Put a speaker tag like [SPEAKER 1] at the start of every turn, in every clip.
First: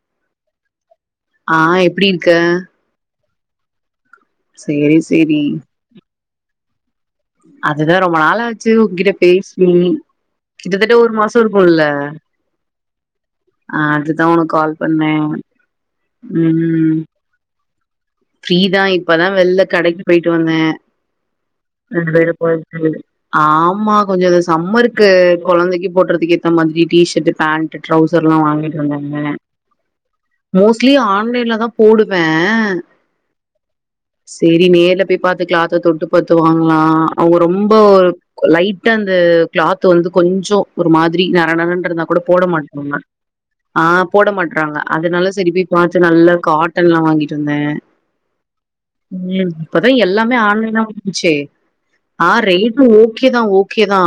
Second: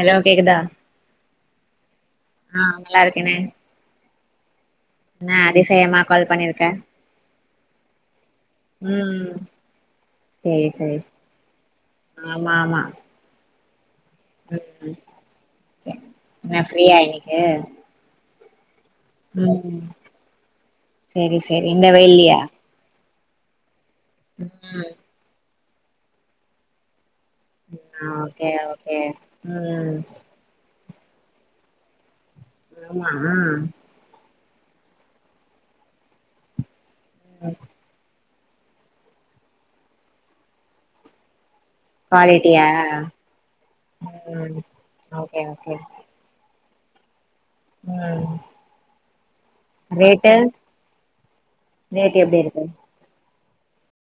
[SPEAKER 1] Hello கேக்குதா
[SPEAKER 2] ஆ எப்பிடி ந்
[SPEAKER 1] ஆஹ் நல்லா இருக் என்னங்
[SPEAKER 2] சேரி சேரி
[SPEAKER 1] கால் பண்ணிருக்க
[SPEAKER 2] அதுதே ரொம்ப நாளாச்சு உன்கிட்ட
[SPEAKER 1] ம்
[SPEAKER 2] பேசி
[SPEAKER 1] சேரி
[SPEAKER 2] கிட்டத்தட்ட
[SPEAKER 1] சேரி
[SPEAKER 2] ஒரு மாசோ இருக்கும்ல்ல
[SPEAKER 1] ஆமா ஆமா
[SPEAKER 2] ஆஹ் அடுத் அதா ஒனக் கால்
[SPEAKER 1] ம்
[SPEAKER 2] பண்ணேன் உம்
[SPEAKER 1] என்ன ஃப்ரீயா
[SPEAKER 2] ம்
[SPEAKER 1] இன்னைக்கு
[SPEAKER 2] ஃப்ரீ தா இப் இப்பதான் வெள்ள
[SPEAKER 1] ம்
[SPEAKER 2] கடைக்கு பேய்ட்டு வந்த
[SPEAKER 1] சேரி சேரி இந்த
[SPEAKER 2] ரெண்டு பேரு
[SPEAKER 1] வெயில்லயா
[SPEAKER 2] போய்ட்டு ஆமா கொஞ்சோ இந்த
[SPEAKER 1] ம்
[SPEAKER 2] சம்மர்க்கு கொழந்தைக்கு போடறதுக்கு ஏத்த மாதிரி டிஷர்ட் பேண்ட்
[SPEAKER 1] ஆ
[SPEAKER 2] ட்ரௌசர் எல்லாம்
[SPEAKER 1] ஓகே
[SPEAKER 2] வாங்கிட்டு
[SPEAKER 1] ஓகே
[SPEAKER 2] வந்தாங்க.
[SPEAKER 1] ம்
[SPEAKER 2] மோஸ் லி ஆன்லைன்ல தான் போடு வே
[SPEAKER 1] ஆ
[SPEAKER 2] சரி நேர்ல போய் பாத்துக்கலாம் ஆத்த தொட்டு பாத்து வாங்கலாம். அவங்க ரொம்ப லைட்டா அந்த கிளாத் வந்து கொஞ்சோ ஒரு மாதிரி ந நறநறன்றதனா கூட போட
[SPEAKER 1] குவாலிட்டியா
[SPEAKER 2] மாட்டாங்க ஆ போட
[SPEAKER 1] ம்
[SPEAKER 2] மாட்டறாங்க அதனால
[SPEAKER 1] ஓகே
[SPEAKER 2] சரி போய்
[SPEAKER 1] ஓகே
[SPEAKER 2] பார்த்து நல்லா காட் டென்லாம் வாங்கி டுமே
[SPEAKER 1] ம்
[SPEAKER 2] [unintelligible] இப்பதான்
[SPEAKER 1] ரேட்டு
[SPEAKER 2] எல்லாமே ஆன்லைனா வந்துச்சு ஆன் ரைட்டு ஓ கே தான் ஓகே. தா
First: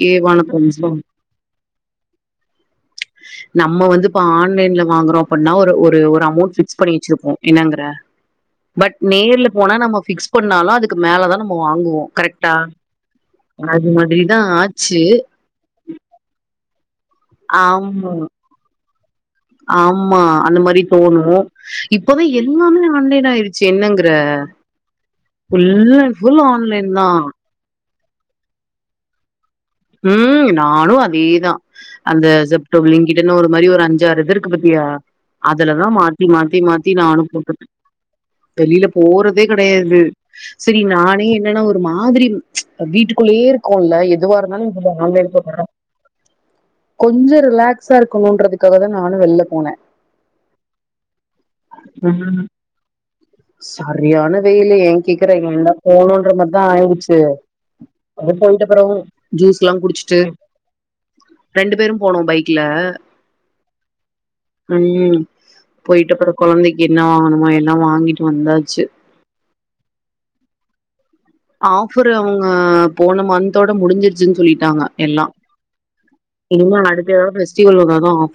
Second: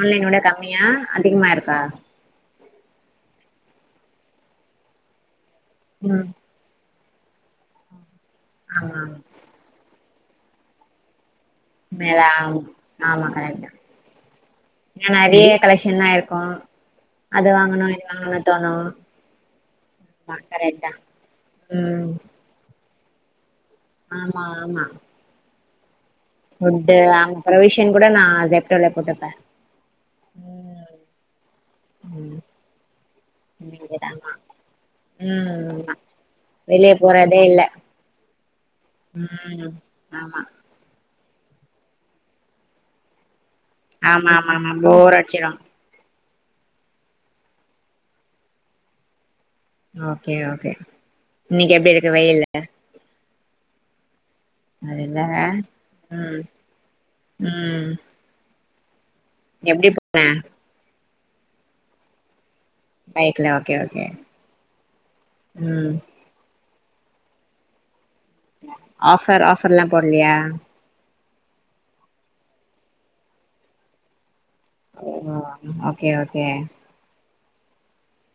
[SPEAKER 1] ஆன்லைன் விட
[SPEAKER 2] பிரைஸ்
[SPEAKER 1] கம்மியா
[SPEAKER 2] தா
[SPEAKER 1] அதிகமா இருக்கா -
[SPEAKER 2] நம்ம வந்து இப்ப ஆன்லைன்ல வாங்குறோ எப்டனா ஒரு ஒரு ஒரு
[SPEAKER 1] ம்
[SPEAKER 2] அமௌண்ட் பிக்ஸ் பண்ணிச்சிருப்போம். என்னங்கற பட்
[SPEAKER 1] ஆமா
[SPEAKER 2] நேர்ல போனா நம்ம பிக்ஸ் பண்ணாலும் அதுக்கு மேலதா நா
[SPEAKER 1] [unintelligible] ஆமா கரைட்டு
[SPEAKER 2] அது மாதிரிதா ஆச்சு
[SPEAKER 1] ஏன்னா நிறைய கலெசன்ல்லாம் இருக்கும். அது வாங்கணும் இது
[SPEAKER 2] ஆமா
[SPEAKER 1] வாங்கணும்னு தோணும்.
[SPEAKER 2] ஆமா அந்த மாரி தோணும்
[SPEAKER 1] ம்
[SPEAKER 2] இப்பதான் எல்லாமே ஆ ஆன்லைனா இரு சின்னங்கற
[SPEAKER 1] ஆமா ஆமா
[SPEAKER 2] ஃபுல்லா புல்லு ஆன்லைன் தான்
[SPEAKER 1] டின் கூட நான் ஜெப்டோல போட்டுபேன்.
[SPEAKER 2] உம் நானும் அதேதான் அந்த
[SPEAKER 1] ம்
[SPEAKER 2] ஜெப்டோ, ப்ளிங்கிட்டு ன்னு ஒரு மாரி ஒரு
[SPEAKER 1] நீங்கதா
[SPEAKER 2] அஞ்சாறு இது
[SPEAKER 1] ஆமா
[SPEAKER 2] இருக்கு பாத்தியா
[SPEAKER 1] ம்
[SPEAKER 2] அதுலதான்
[SPEAKER 1] ஆமா
[SPEAKER 2] மாத்தி மாத்தி மாத்தி
[SPEAKER 1] வெளிய
[SPEAKER 2] நானும்
[SPEAKER 1] போறதே இல்ல
[SPEAKER 2] போட்டு வெளில போறதே
[SPEAKER 1] ம்
[SPEAKER 2] கிடையாது
[SPEAKER 1] ஆமா
[SPEAKER 2] சரி நானே என்னன்னா ஒரு மாதிரி வீட்டுக்குள்ளேயே இரு கோன்ல
[SPEAKER 1] ஆமா
[SPEAKER 2] எதுவார்
[SPEAKER 1] ஆமா ஆமா போர் அச்சிரோம்.
[SPEAKER 2] கொஞ்சோ ரிலாக்ஸா இருக்கணும்ன்றதுக்காக தான் நானும் வெள்ளன்
[SPEAKER 1] ஓகே ஓகே இன்னைக்கு எப்படி இருக்கு
[SPEAKER 2] ம்
[SPEAKER 1] வெயில்ல
[SPEAKER 2] சரியான வெயல ஏ கேக்குற போணுன்ற
[SPEAKER 1] ம்
[SPEAKER 2] மாதிரி தா ஆயிடுச்சு
[SPEAKER 1] ம்
[SPEAKER 2] அ போய ப்றோ ஜூஸ் எல்லா
[SPEAKER 1] எப்டி
[SPEAKER 2] குடிச்சுட்டு.
[SPEAKER 1] போன
[SPEAKER 2] ரெண்டு பேரும் போனோம் பைக்
[SPEAKER 1] பைக்ல ஓகே ஓகே
[SPEAKER 2] உஹம்
[SPEAKER 1] ம்
[SPEAKER 2] போயிட்ட அப்புறம் குழந்தைக்கு என்ன வாங்கணுமா எல்லாம் வாங்கிட்டு.
[SPEAKER 1] ஆஃபர் ஆஃபர் எல்லா போடலையா?
[SPEAKER 2] ஆஃபர் அவங்க போன மந்த்தோட முடிஞ்சு [unintelligible] ஆமா
[SPEAKER 1] ஓ
[SPEAKER 2] எல்லாம்
[SPEAKER 1] ஓகே
[SPEAKER 2] இனிமே அடுத்த [inaudible]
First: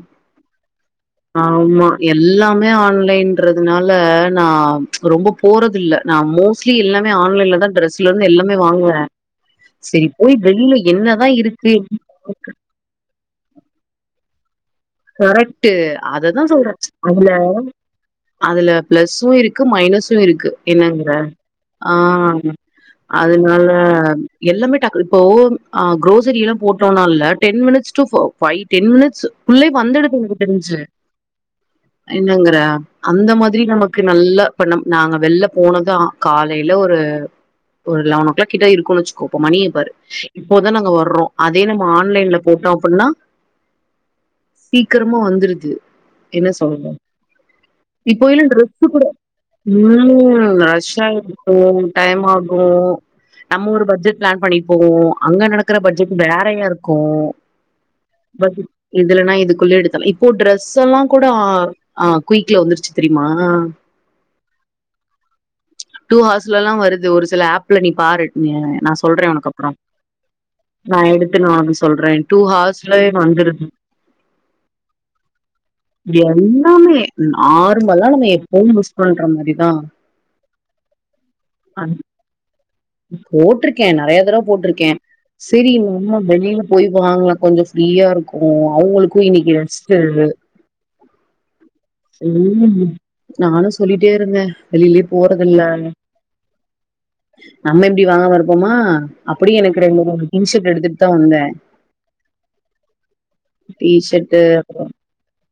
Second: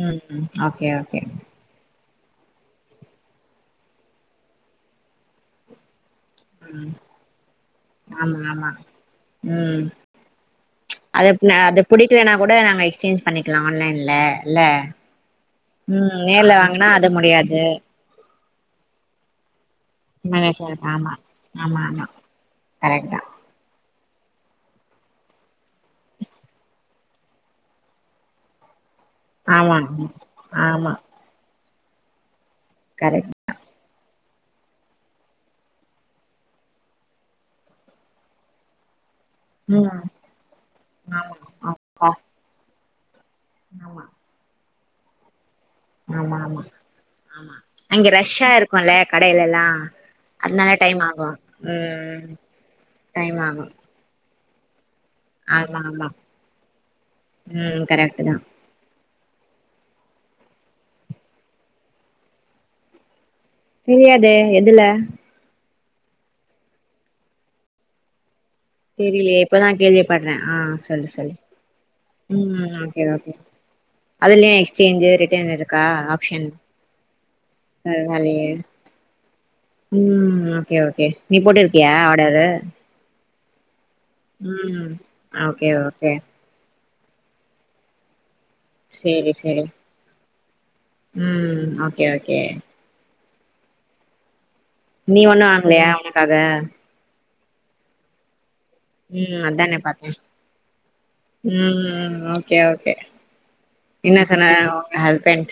[SPEAKER 1] உம் அப்படியா ஓகே.
[SPEAKER 2] ஆமா எல்லாமே ஆன்லைன்ன்றதுனால நா ரொம்ப போறதில்ல. நா மோஸ்ட்லி
[SPEAKER 1] ம்
[SPEAKER 2] எல்லாமே ஆன்லைன்லதா ட்ரெஸ்ல இருந்து எல்லாமே வாங்குவ.
[SPEAKER 1] அ அது புடிக்கலன்னா கூட நாங்க எக்ஸ்சேஞ்ச் பண்ணிக்கலா ஆன்லைன்ல. இல்ல
[SPEAKER 2] கரெக்ட்
[SPEAKER 1] ம்
[SPEAKER 2] அததான்
[SPEAKER 1] நேர்ல
[SPEAKER 2] சொல்றே
[SPEAKER 1] வாங்குனா அது
[SPEAKER 2] அதுல
[SPEAKER 1] முடியாது
[SPEAKER 2] அதுல பிளஸு இருக்கு. க்கு மைனஸு இருக்கு
[SPEAKER 1] மேனேஜர்
[SPEAKER 2] என்னங்கற
[SPEAKER 1] ஆமா ஆமா ஆமா
[SPEAKER 2] ஆஹ்
[SPEAKER 1] கரெக்ட் தா
[SPEAKER 2] அதனால எல்லாமே டக்கு இப்போ அ குரோசரில்லா போட்டோன்னால ten minutes to by ten minutes
[SPEAKER 1] ஆமா ம்.
[SPEAKER 2] [unintelligible] எனக்கு தெரிஞ்சு.
[SPEAKER 1] ஆமா
[SPEAKER 2] என்னங்க? அந்த
[SPEAKER 1] கரெக்ட்
[SPEAKER 2] மாதிரி நமக்கு நல்ல பண்ணம் நாங்க வெளில போனதான் காலையில ஒரு ஒரு லெவன் ஓ கிளாக் கிட்ட இருக்கும்ச்ச மணிய
[SPEAKER 1] ம்
[SPEAKER 2] பாரு இப்போதான் நாங்க வர்றோம்
[SPEAKER 1] ஆமா
[SPEAKER 2] அதே நம்ம
[SPEAKER 1] ஆமா
[SPEAKER 2] ஆன்லைன்ல போட்டொ பாண்ணா
[SPEAKER 1] ஆமா.
[SPEAKER 2] சீக்கிரமா வந்துருது.
[SPEAKER 1] ஆமா
[SPEAKER 2] என்ன
[SPEAKER 1] ஆமா
[SPEAKER 2] சொல்லணு [unintelligible]
[SPEAKER 1] ஆமா அங்க
[SPEAKER 2] இந்த
[SPEAKER 1] ரஷ்ஷா
[SPEAKER 2] ட்ரெஸ்ஸு
[SPEAKER 1] இருக்குல்ல
[SPEAKER 2] கூட
[SPEAKER 1] கடையிலல்லா
[SPEAKER 2] ம்
[SPEAKER 1] அதனால டைம்
[SPEAKER 2] ஆக்சுவலா
[SPEAKER 1] ஆகு
[SPEAKER 2] இப்போ [unintelligible] டைம்
[SPEAKER 1] ம்
[SPEAKER 2] ஆகு
[SPEAKER 1] டைம் ஆகு
[SPEAKER 2] நம்ம ஒரு பட்ஜெட் பிளான் பண்ணி போவோ அங்க நடக்கற
[SPEAKER 1] ஆமா ஆமா
[SPEAKER 2] பட்ஜெட் வேறையா இருக்கு
[SPEAKER 1] ம் கரெக்ட் தா
[SPEAKER 2] பட் இதுலன்னா இதுக்குள்ளே எடுத்தலாம் இப்போ ட்ரெஸ் எல்லாம் கூட ஆஹ குய்ல வந்துருச்சு தெரியுமா?
[SPEAKER 1] தெரியாதே எதுல
[SPEAKER 2] டூ ஹாஸ்லெல்லாம் வருது ஒரு சில ஆப்ல நீ பாரு நா சொல்றே
[SPEAKER 1] தெரியலையே
[SPEAKER 2] உனக்கு
[SPEAKER 1] இப்பதா
[SPEAKER 2] அப்றோ
[SPEAKER 1] கேள்விப்படுறே ஆ
[SPEAKER 2] நா
[SPEAKER 1] சொல்லு சொல்லு
[SPEAKER 2] எடுத்துன் வானு சொல்றே டூ
[SPEAKER 1] ம்
[SPEAKER 2] ஹவர்ஸ்ல
[SPEAKER 1] ஓகே ஓகே
[SPEAKER 2] வந்துருது
[SPEAKER 1] அதுலயு எக்ஸ்சேஞ்சு ரிட்டர்ன் இருக்கா ஆப்ஷன்
[SPEAKER 2] எல்லாமே நார்மலா நம்ம
[SPEAKER 1] பரவாலயே
[SPEAKER 2] எப்பவு யூஸ் பண்ற மாரிதான்
[SPEAKER 1] கே ஓகே நீ போட்டு இருக்கியா ஆடரு?
[SPEAKER 2] போட்ருக் கே நெறைய தடவ போட்ருக்கே
[SPEAKER 1] ஓகே
[SPEAKER 2] செரி
[SPEAKER 1] ஓகே
[SPEAKER 2] உண்ம வெளில போய் வாங்லே கொஞ்சோ ஃப்ரீயா இருக்கும் ஓ அவுங்ளுக்கு
[SPEAKER 1] சேரி
[SPEAKER 2] இன்னிக்கி
[SPEAKER 1] சேரி
[SPEAKER 2] ரெஸ்டு
[SPEAKER 1] ம் ஓகே ஓகே
[SPEAKER 2] நானும் சொல்லிட்டேயிருந்தேன்
[SPEAKER 1] நீ ஒண்ணும் வாங்லையா உனக்காக
[SPEAKER 2] நம்ம எப்டி வாங்காம இருப் போவமா
[SPEAKER 1] ம்
[SPEAKER 2] அப்டிய
[SPEAKER 1] அதானே
[SPEAKER 2] எனக்கு ரெண்டு
[SPEAKER 1] பாத்தே
[SPEAKER 2] மூணு டீஷர்ட் எடுத்துட் தான் வந்தே
[SPEAKER 1] ம் ஓகே ஓகே என்ன
[SPEAKER 2] டீஷட்டு
[SPEAKER 1] சொன்னாரு
[SPEAKER 2] அப்ரோ
[SPEAKER 1] உங்க ஹஸ்பண்ட்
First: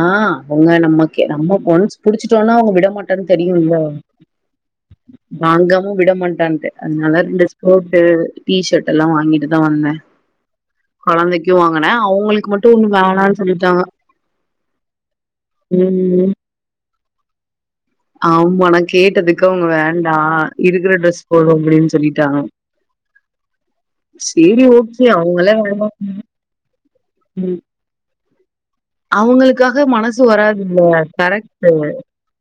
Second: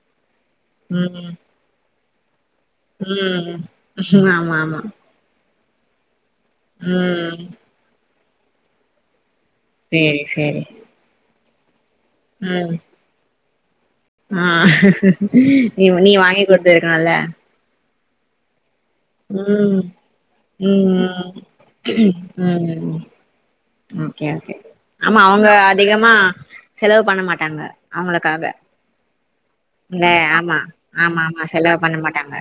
[SPEAKER 2] ஆ உங்க நம்மகே
[SPEAKER 1] ம்
[SPEAKER 2] நம்ம போனுச் புடிச்சிட் டோன்னா அவங்க விட மாட்டான்னு
[SPEAKER 1] ம்
[SPEAKER 2] தெரியும்ல்ல?
[SPEAKER 1] ஆமா ஆமா
[SPEAKER 2] வாங்கமு விடமாட் தன்டே அத்னால
[SPEAKER 1] ம்
[SPEAKER 2] ரிண்டுஸ் போட்டு டீஷட் எல்லா வாங்கிட ப்தா வந்த
[SPEAKER 1] சேரி சேரி
[SPEAKER 2] கொழந்தைக்கி க்யுவாங் வன அவுங்களுக்
[SPEAKER 1] ம்
[SPEAKER 2] மட்டு ஒன்னு வேணான் சொல்லிட்டாங்க
[SPEAKER 1] ஆ நீவ் நீ வாங்கி குட்த்ததுனால
[SPEAKER 2] ஆம் வணக் கேட்டதுக்கு அவுங்க வேண்டா இருக்குற ட்ரெஸ்
[SPEAKER 1] ம்
[SPEAKER 2] போது அப்புடின் சொல்லிட்டாங்க
[SPEAKER 1] ம் ஓகே ஓகே
[SPEAKER 2] சேரி
[SPEAKER 1] ஆமா அவுங்க
[SPEAKER 2] அவங்களே வேணா
[SPEAKER 1] அதிகமா செலவு பண்ண மாட்டாங்க
[SPEAKER 2] ம்
[SPEAKER 1] அவ்ங்களுக்காக
[SPEAKER 2] அவங்களுக்காக
[SPEAKER 1] ல்ல
[SPEAKER 2] மனசு
[SPEAKER 1] ஆமா
[SPEAKER 2] வராதுல்ல
[SPEAKER 1] ஆமா ஆமா
[SPEAKER 2] கரெக்ட்டு
[SPEAKER 1] செலவ் பண்ண மாட்டாங்க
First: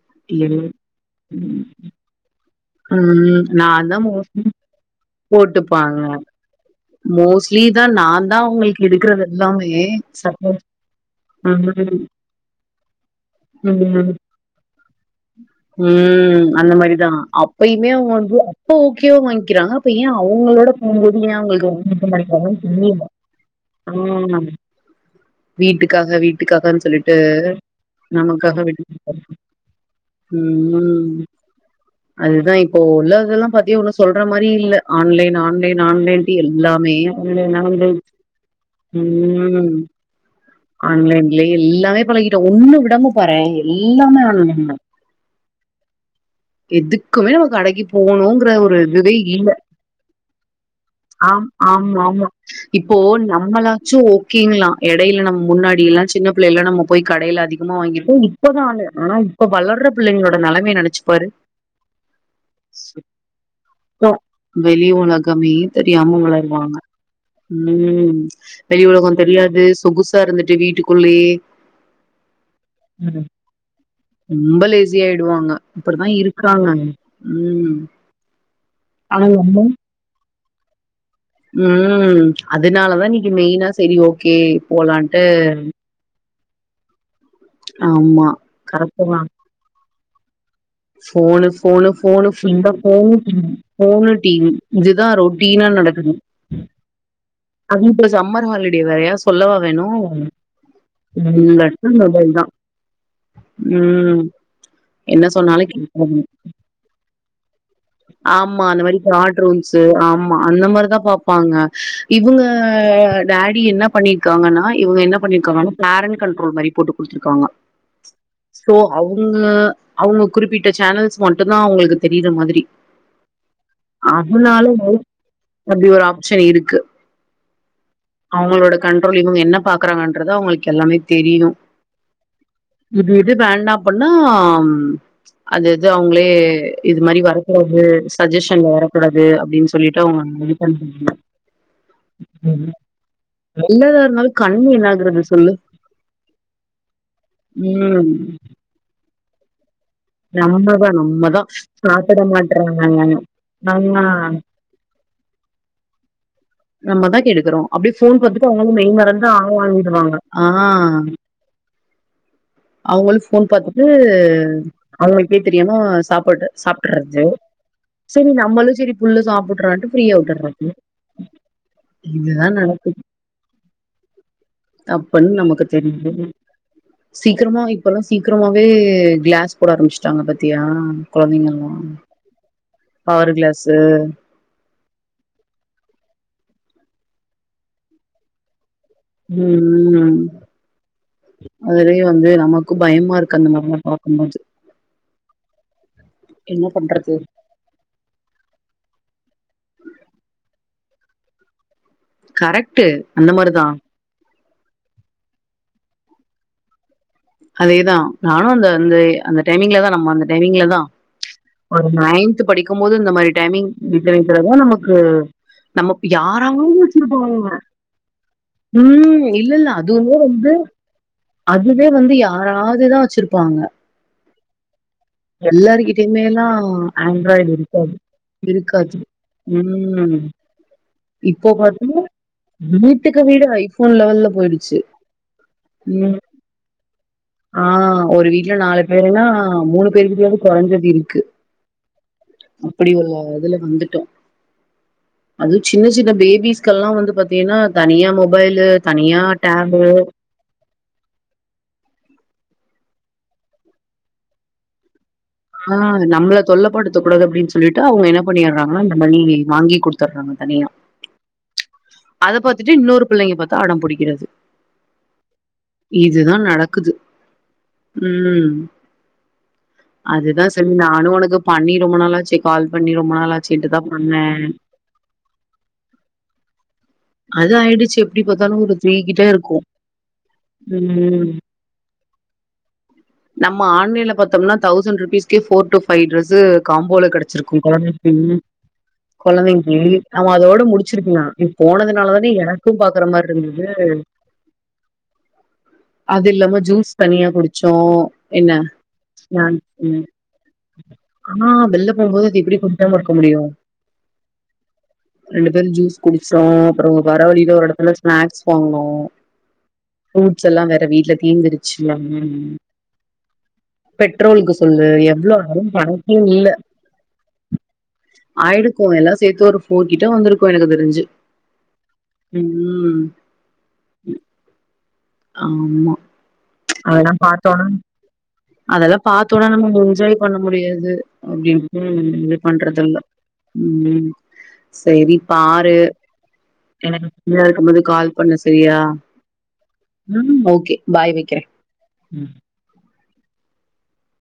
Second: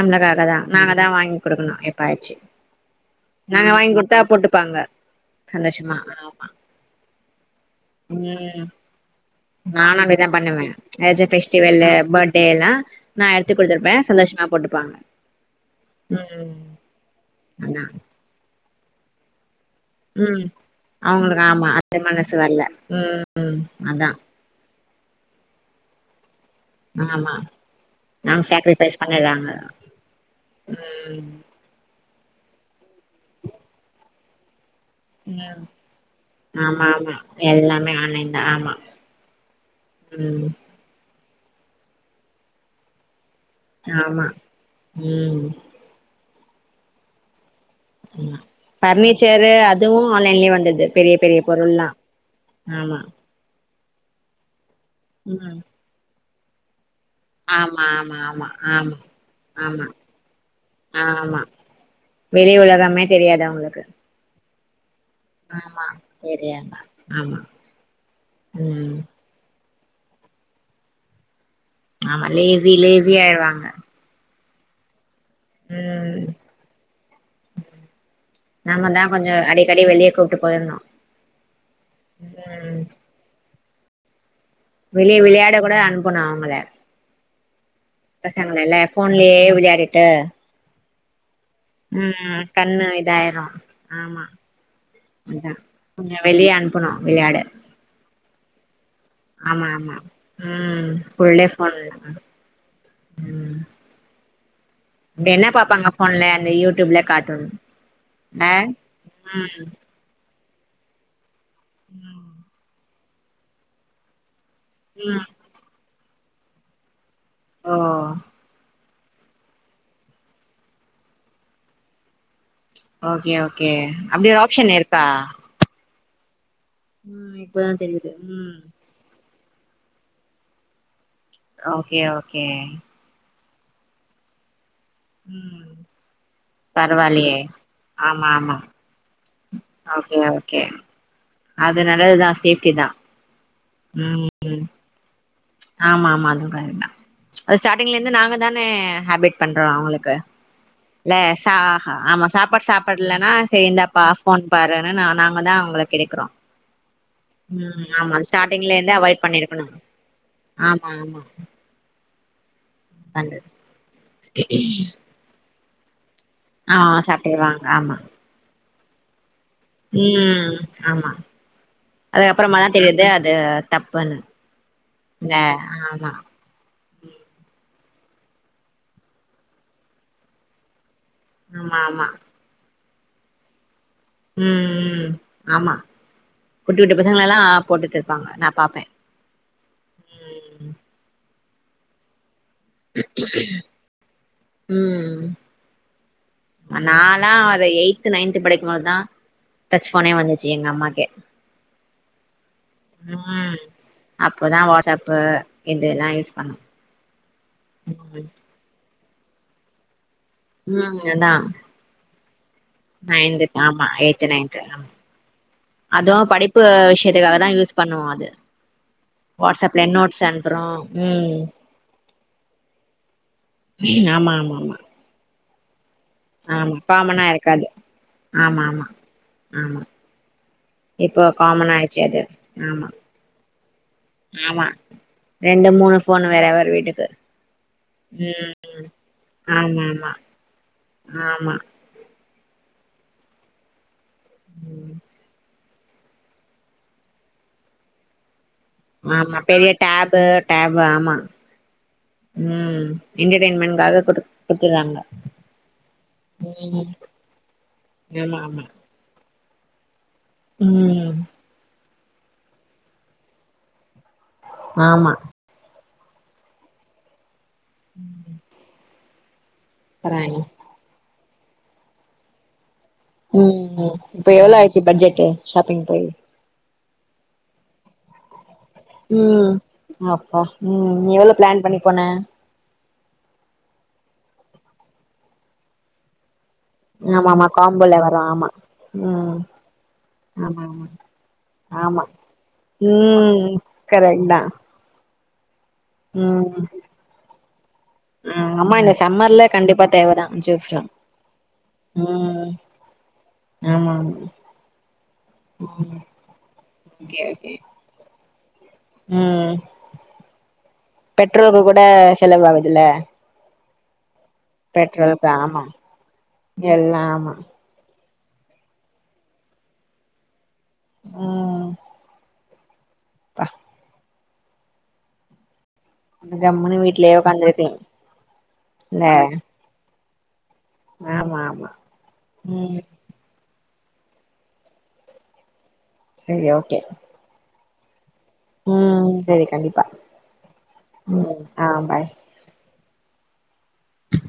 [SPEAKER 1] நம்ளக்காக தா நாங்க தா வாங்கி
[SPEAKER 2] என்
[SPEAKER 1] குடுக்குணு எப்ப ஆச்சு
[SPEAKER 2] ம் நாந்தா மோசு
[SPEAKER 1] சந்தோஷமா ஆமா
[SPEAKER 2] மோஸ் [unintelligible] நான் தான்
[SPEAKER 1] ம்
[SPEAKER 2] உங்களுக்கு எடுக்கிறது
[SPEAKER 1] நானு அப்டிதா பண்ணுவே ஏச்ச ஃபெஷ்ட்டிவெல்லு
[SPEAKER 2] ம்,
[SPEAKER 1] பட்டேலா நா எட்த்து குட்த்துருப்பே
[SPEAKER 2] ம்,
[SPEAKER 1] சந்தோஷ்மா போட்டுப்பாங்க ம் ம்
[SPEAKER 2] பொய்மே அவுங்க வந்து [unintelligible] அப்ப ஏன்
[SPEAKER 1] ம்
[SPEAKER 2] அவங்களோட போகும்போது ஏன் அவங்களுக்கு
[SPEAKER 1] ஆமா அந்த மனசு வரல ம் அதா
[SPEAKER 2] [unintelligible] வீட்டுக்காக வீட் இதுக்காகனு சொல்லிட்டு
[SPEAKER 1] ஆமா நாங்க
[SPEAKER 2] நமக்காக வி
[SPEAKER 1] சாக்ரிஃபைஸ் பண்ணிறாங்க
[SPEAKER 2] ம் [unintelligible] [unintelligible] [unintelligible] மாரி இல்ல ஆன்லைன்
[SPEAKER 1] ம்
[SPEAKER 2] ஆன்லைன் ஆன்லைன்டு
[SPEAKER 1] ஆமா
[SPEAKER 2] எல்லாமே
[SPEAKER 1] ஆமா எல்லாமே
[SPEAKER 2] ஆன்லைன்
[SPEAKER 1] ஆன்லைன் தா ஆமா
[SPEAKER 2] [unintelligible]
[SPEAKER 1] ம்
[SPEAKER 2] ஆன்லைன்ல எல்லாமே பழகிட்டோம் ஒன்னு விடாம பாரன் எல்லாமே
[SPEAKER 1] ஆமா
[SPEAKER 2] ஆன்லைன்
[SPEAKER 1] ம்
[SPEAKER 2] எதுக்குமே நம்ம கடைக்
[SPEAKER 1] ஆமா
[SPEAKER 2] போணும்ங்கிற ஒரு இதுவே இல்ல
[SPEAKER 1] பர்னிச்சரு அதுவு ஆன்லைன்லயே வந்தது பெரிய
[SPEAKER 2] ஆ
[SPEAKER 1] பெரிய பொருள்லா
[SPEAKER 2] ஆமா ஆமா இப்போ
[SPEAKER 1] ஆமா
[SPEAKER 2] நம்மளா [unintelligible] ச்சு ஒகேங்களா எடைல
[SPEAKER 1] ம்
[SPEAKER 2] முன்னாடி எல்லா சின்னப் [unintelligible] போய் கடையில அதிகமா
[SPEAKER 1] ஆமா
[SPEAKER 2] வாங்கிட்டு
[SPEAKER 1] ஆமா ஆமா
[SPEAKER 2] இப்பதான்
[SPEAKER 1] ஆமா
[SPEAKER 2] ஆனா இப்ப வளர்ற
[SPEAKER 1] ஆமா
[SPEAKER 2] பிள்ளைகளோட நிலைமைைய நினைச்சுப்பாரு
[SPEAKER 1] ஆமா வெளி உலகமே தெரியாது அவங்களுக்கு
[SPEAKER 2] [unintelligible] கமே
[SPEAKER 1] ஆமா
[SPEAKER 2] தெரியாம வளருவாங்க
[SPEAKER 1] தெரியாம ஆமா
[SPEAKER 2] உம் வெளி
[SPEAKER 1] ம்
[SPEAKER 2] உலகம் தெரியாது [unintelligible] இருந்துட்டு வீட்டுக்குள்ளேயே
[SPEAKER 1] ஆமா லேசி லேசியாயிருவாங்க
[SPEAKER 2] ரொம்ப லேசி அப்படி தான் இருக்காங்க ம்
[SPEAKER 1] நாம தா கொஞ்சோ அடிக்கடி வெளிய கூப்ட்டு போயிருந்தோ
[SPEAKER 2] அதனாலதான் செரி ஓகே
[SPEAKER 1] வெளியே
[SPEAKER 2] போலான்ட்டு
[SPEAKER 1] விளையாட கூட அனுப்பனும் அவங்கள [inaudible]
[SPEAKER 2] ஆமா
[SPEAKER 1] பசங்கல
[SPEAKER 2] கரெக்ட்டு தா
[SPEAKER 1] போன்லயே விளாடிட்டு
[SPEAKER 2] [unintelligible] ஃபோனு ஃபோனு
[SPEAKER 1] கண்ணு இதாயிரு
[SPEAKER 2] [unintelligible] ஃபோனு
[SPEAKER 1] ஆமா
[SPEAKER 2] டிவி இதுதா
[SPEAKER 1] அதா
[SPEAKER 2] ரொட்டீனா நடக்குது
[SPEAKER 1] கொஞ்சோ வெளிய அனுப்புனோ விளையாட
[SPEAKER 2] அது இப்ப சம்மர் ஹாலிடே வெரையா சொல்லவா
[SPEAKER 1] ஆமா
[SPEAKER 2] வேணு
[SPEAKER 1] ஆமா ம் ஃபுல் டே ஃபோன்
[SPEAKER 2] [unintelligible] மொபைல் தா
[SPEAKER 1] ம்
[SPEAKER 2] உம். என்ன சொன்னாலு
[SPEAKER 1] ப்பாங்க போன்ல அந்த யூடியூப்ல காட்டூன் ஹ உம்
[SPEAKER 2] மா அந்த மாதிரிதா பாப் வாங்க இவங்க டாடி என்ன பண்ணிட்டு க்காங்கன்னா இவ்ங்க என்ன
[SPEAKER 1] ம்
[SPEAKER 2] பண்ணிருக்காங்க பேரண்ட் கண்ட்ரோல் மாரி போட்டுக் கொடுத்துருக்காங்க
[SPEAKER 1] ஓ
[SPEAKER 2] சோ அவுங்க அவுங்க குறிப்பிட்ட சேனல்ஸ் மட்டுதா அவங்களுக்கு தெரியிற மாதிரி
[SPEAKER 1] ஓகே ஓகே அப்டி ஒரு ஆப்ஷன் இருக்கா?
[SPEAKER 2] சரி இருக்
[SPEAKER 1] உஹ்ம் இப்பதா தெரியுது உம்.
[SPEAKER 2] பாக்குறாங்கன்றத உங்களுக்கு எல்லாமே தெரியு
[SPEAKER 1] ஓகே ஓகே.
[SPEAKER 2] இது இது வேண்டா அப்படின்னா அது
[SPEAKER 1] ம்
[SPEAKER 2] அது அவுங்ளே இது மாரி
[SPEAKER 1] பரவாயில்லையே
[SPEAKER 2] வரக்கூடாது
[SPEAKER 1] ஆமா ஆமா
[SPEAKER 2] சஜஷன் வரக்கூடா அது அப்படின்னு சொல்லிட்டு
[SPEAKER 1] ஓகே
[SPEAKER 2] அவங்கங்க
[SPEAKER 1] ஓகே
[SPEAKER 2] இது [unintelligible]
[SPEAKER 1] அது நல்லதுதா சேஃப்ட்டி தா.
[SPEAKER 2] நல்லதா
[SPEAKER 1] ம்
[SPEAKER 2] இருந்தாலும் கண்ணு என்னா ஆகறது.
[SPEAKER 1] ஆமா ஆமா அதுவு கரெக்ட் தா அது ஸ்டாரிங்ல
[SPEAKER 2] ம்
[SPEAKER 1] இருந்து நாங்க தானே ஹேபிட் பண்றோ அவங்களுக்கு.
[SPEAKER 2] நம்மதா
[SPEAKER 1] ல
[SPEAKER 2] நம்மதா
[SPEAKER 1] சஹ
[SPEAKER 2] சாப்ட
[SPEAKER 1] ஆமா சாப்பாடு
[SPEAKER 2] மாட்றாங்க
[SPEAKER 1] சாப்பாடுலன்னா சர் இந்தாப்பா
[SPEAKER 2] ஆ
[SPEAKER 1] போன் பாருனு நா நாங்க தான் அவங்கள கெடுக்குறோம்.
[SPEAKER 2] நம்ம தா கெடுக்குறோ அப்டே ஃபோன் பாத்துட்டு
[SPEAKER 1] ஸ்டார்டிங்ல
[SPEAKER 2] அவுங்களு
[SPEAKER 1] இருந்தே
[SPEAKER 2] மெய்
[SPEAKER 1] அவாய்ட்
[SPEAKER 2] மறந்து ஆ
[SPEAKER 1] பண்ணிருக்கணு
[SPEAKER 2] வாங்கிடுவாங்க. ஆ
[SPEAKER 1] ஆமா ஆமா.
[SPEAKER 2] அவங்களு
[SPEAKER 1] உக்காந்து
[SPEAKER 2] ஃபோன் பாத்துட்டு அவங்க கே பிரியமா சாப் போய்டு
[SPEAKER 1] ஆ
[SPEAKER 2] சாப்பிடறது
[SPEAKER 1] சாப்ட்டுருவாங்க ஆமா
[SPEAKER 2] சரி நம்மளும் சரி புல்ல சாப்புட்
[SPEAKER 1] ம், ஆமா
[SPEAKER 2] இதுதா
[SPEAKER 1] அதுகப்புறமாதா
[SPEAKER 2] நடக்குது
[SPEAKER 1] தெரியுது அது தப்புன்னு, இந்த
[SPEAKER 2] தப்புன்னு நமக்கு தெரியுது
[SPEAKER 1] ஆமா
[SPEAKER 2] சீக்கிரமா இப்பல்லா சீக்கிரமாவே கிளாஸ் போட ஆரம்பிஸ்டாங்க பாத்தியா. கொழந்தைங்கல்லா
[SPEAKER 1] ஆமா ஆமா
[SPEAKER 2] ஆறு கிளாஸ்
[SPEAKER 1] ம், ம் ஆமா. குட்டி குட்டி பசங்கலல்லா போட்டுட்டுருப்பாங்க நா பாப்பே.
[SPEAKER 2] ம், ம். அதுலயு வந்து நமக்
[SPEAKER 1] ம்,
[SPEAKER 2] என்ன பண்றது
[SPEAKER 1] நாலா ஒரு எயித்து, நைன்த்து, படிக்கு போது தா டச் போனே வந்துச்சு எங்க அம்மாக்கே.
[SPEAKER 2] கரெக்டு அந்த மாரிதா
[SPEAKER 1] ப்போதா வாட்ஸ்சப்பு இதெல்லா யூஸ் பண்ணும்
[SPEAKER 2] அதேதா நானு அந்த வந்து அந்த டைமிங்ல தா நம் வந்து டைமிங்லதா
[SPEAKER 1] ம் அதா
[SPEAKER 2] ஒரு நைன்த்து படிக்கும்போது இந்த மாரி
[SPEAKER 1] நைன்து
[SPEAKER 2] டைமிங்
[SPEAKER 1] ஆமா எய்த்
[SPEAKER 2] [unintelligible] ஓ
[SPEAKER 1] நைன்து ஆமா
[SPEAKER 2] நமக்கு நம்மப்
[SPEAKER 1] அதுவு படிப்பு
[SPEAKER 2] யாராரோ
[SPEAKER 1] விஷயத்துக்காக
[SPEAKER 2] வச்சிருபாங்க,
[SPEAKER 1] தா யூஸ் பண்ணுவோ அது
[SPEAKER 2] ம் இல்லல்ல
[SPEAKER 1] வாட்ஸ்அப்ல
[SPEAKER 2] அதுவே
[SPEAKER 1] நோட்ஸ்
[SPEAKER 2] வந்து
[SPEAKER 1] அனுப்புறோ ம்
[SPEAKER 2] அதுவே வந்து யாராவதுதா வச்சிருப்பாங்க.
[SPEAKER 1] ஆமா ஆமா ஆமா.
[SPEAKER 2] எல்லாருக்கிட் [unintelligible]
[SPEAKER 1] ஆமா காமனா
[SPEAKER 2] ஆண்ட்ராய்டு இருக்காது
[SPEAKER 1] ஆமா ஆமா
[SPEAKER 2] இருக்காது,
[SPEAKER 1] ஆமா
[SPEAKER 2] ம் இப்போ
[SPEAKER 1] காமன் ஆயிடுச்சு
[SPEAKER 2] பாத்தின்னா
[SPEAKER 1] அது ஆமா
[SPEAKER 2] வீட்டுக்கு வீடு ஹய் ஃபோ ஃபோன் லெவல்ல
[SPEAKER 1] ஆமா
[SPEAKER 2] போயிடுச்சு,
[SPEAKER 1] ரெண்டு மூணு
[SPEAKER 2] ம்
[SPEAKER 1] ஃபோன் வேற வேற வீட்டுக்கு
[SPEAKER 2] ஆஹ, ஒரு வீட்டுல நாலு
[SPEAKER 1] ம்
[SPEAKER 2] பேருனா
[SPEAKER 1] ஆமா
[SPEAKER 2] மூணு
[SPEAKER 1] ஆமா
[SPEAKER 2] [unintelligible] குறஞ்சது இருக்கு.
[SPEAKER 1] ஆமா
[SPEAKER 2] அப்படி ஒரு இதுல வந்துட்டோ.
[SPEAKER 1] ம்.
[SPEAKER 2] அது சின்ன சின்ன பேபிஸ்கல்லா வந்து பாத்தீன்னா தனியா மொப் மொபைலு தனியா
[SPEAKER 1] ஆமா பெரிய
[SPEAKER 2] டேப்பு
[SPEAKER 1] டேபு டேபு ஆமா, ம் என்டர்டென்மெண்ட்காக குடுத் - குடுத்துறாங்க.
[SPEAKER 2] ஆஹ், நம்மள
[SPEAKER 1] ம்
[SPEAKER 2] தொல்லப்படுத்த கூடாது அப்டின் சொல்லிட்டு அவங்க என்ன
[SPEAKER 1] ஆமா ஆமா
[SPEAKER 2] பண்ணிடுறாங்கன்னா இந்த மாறி வாங்கி குடுத் தொர்றாங்க தனியா
[SPEAKER 1] ம்
[SPEAKER 2] அத பாத்துட்டு இன்னொரு பிள்ளைங்க பாத்து அடம்புடிக்கிறது.
[SPEAKER 1] ஆமா.
[SPEAKER 2] இதுதா நடக்குது. ம்.
[SPEAKER 1] அப்றோ
[SPEAKER 2] அது
[SPEAKER 1] என்ன
[SPEAKER 2] தா சரி நானு உனக்கு பண்ணி ரொம்ப நாள் ஆச்சி கால் பண்ணி ரொம்ப நாளாச்சுட்டுதா
[SPEAKER 1] உம்
[SPEAKER 2] பண்ணே
[SPEAKER 1] இப்போ எவ்ளோ, ஆயிட்சு பட்ஜெட்டு் ஷாப்பிங் போய்.
[SPEAKER 2] அது ஆயிடுச்சு எப்டி பாத்தாலு ஒரு த்ரீ கிட்ட
[SPEAKER 1] ம்
[SPEAKER 2] இருக்கு
[SPEAKER 1] அப்பா ம் நீ எவ்ளோ பிளான் பண்ணி போன.
[SPEAKER 2] நம்ம ஆன்லைன்லே பாத்தம்னா, தௌசண்ட் ருபீஸ்கே போர்டூஃபை டிரெஸ்சு. காம்போல
[SPEAKER 1] ஆமா ஆமா
[SPEAKER 2] கிடைச்சிருக்கு
[SPEAKER 1] காம்போல
[SPEAKER 2] குழந்தைக்கி,
[SPEAKER 1] வரு ஆமா ம்
[SPEAKER 2] குழந்தைங்கி அவன்
[SPEAKER 1] ஆமா
[SPEAKER 2] அதோட
[SPEAKER 1] ஆமா
[SPEAKER 2] முடிச்சிருக்கல நீ
[SPEAKER 1] ஆமா
[SPEAKER 2] போனதுனாலதானே, எனக்கு பாக்குற மாரி
[SPEAKER 1] ம்
[SPEAKER 2] இருந்தது.
[SPEAKER 1] கரெக்ட் தா
[SPEAKER 2] அது இல்லாம
[SPEAKER 1] ம்
[SPEAKER 2] ஜூஸ் தனியா குடிச்சோ என்ன
[SPEAKER 1] ஆமா இந்த
[SPEAKER 2] ஆ
[SPEAKER 1] சம்மர்ல கண்டிப்பா
[SPEAKER 2] ம்
[SPEAKER 1] தேவதா ஜூஸ்லா
[SPEAKER 2] ஆனா வெள்ள போகும்போது, அது
[SPEAKER 1] ம்
[SPEAKER 2] எப்டி குடிக்கம இருக்க முடியு,
[SPEAKER 1] ஆமா ஆமா
[SPEAKER 2] ரெண்டு பேரு ஜூஸ்
[SPEAKER 1] ம்
[SPEAKER 2] குடிச்டோ, அப்புற வர
[SPEAKER 1] ஓகே ஓகே
[SPEAKER 2] வழியில ஒரு இடத்துல நா அடிச் போகனு
[SPEAKER 1] ம்
[SPEAKER 2] புரூட்ஸ் எல்லா வேற வீட்டுலே
[SPEAKER 1] பெட்ரோலுக்கு
[SPEAKER 2] தீந்துருச்சு
[SPEAKER 1] கூட செலவாகுதுல
[SPEAKER 2] பெட் பெட்ரோலுக்கு சொல்லு
[SPEAKER 1] பெட்ரோலுக்கு
[SPEAKER 2] எவ்ளோ வரு
[SPEAKER 1] ஆமா
[SPEAKER 2] கணக்கே இல்ல
[SPEAKER 1] எல்லா ஆமா
[SPEAKER 2] ஆயிருக்கு எல்லா சேத்து, ஒரு ஃபோர் கிட்ட வந்திருக் போயிருக்கு தெரிஞ்சி ம் ம்
[SPEAKER 1] அஹ்
[SPEAKER 2] ஆமா
[SPEAKER 1] கம்முனு
[SPEAKER 2] அதெல்லா
[SPEAKER 1] வீட்லயே
[SPEAKER 2] பாத்தோனா
[SPEAKER 1] உக்காந்துருக்கீங்
[SPEAKER 2] அதெல்லா
[SPEAKER 1] இல்ல
[SPEAKER 2] பாத்தோனா நம்ம என்ஜாய் பண்ண முடியாது
[SPEAKER 1] ஆமா ஆமா
[SPEAKER 2] அப்புடின்டு இது
[SPEAKER 1] ம்
[SPEAKER 2] பண்றதில்லே. உம் செரி பாரு
[SPEAKER 1] சரி ஓகே
[SPEAKER 2] எனக் [unintelligible] கால் பண்ணு சரியா
[SPEAKER 1] ம் சரி
[SPEAKER 2] ம்ம் ஓகே பாய் வைக்கிறே.
[SPEAKER 1] ஆஹ் பாய்
[SPEAKER 2] ம்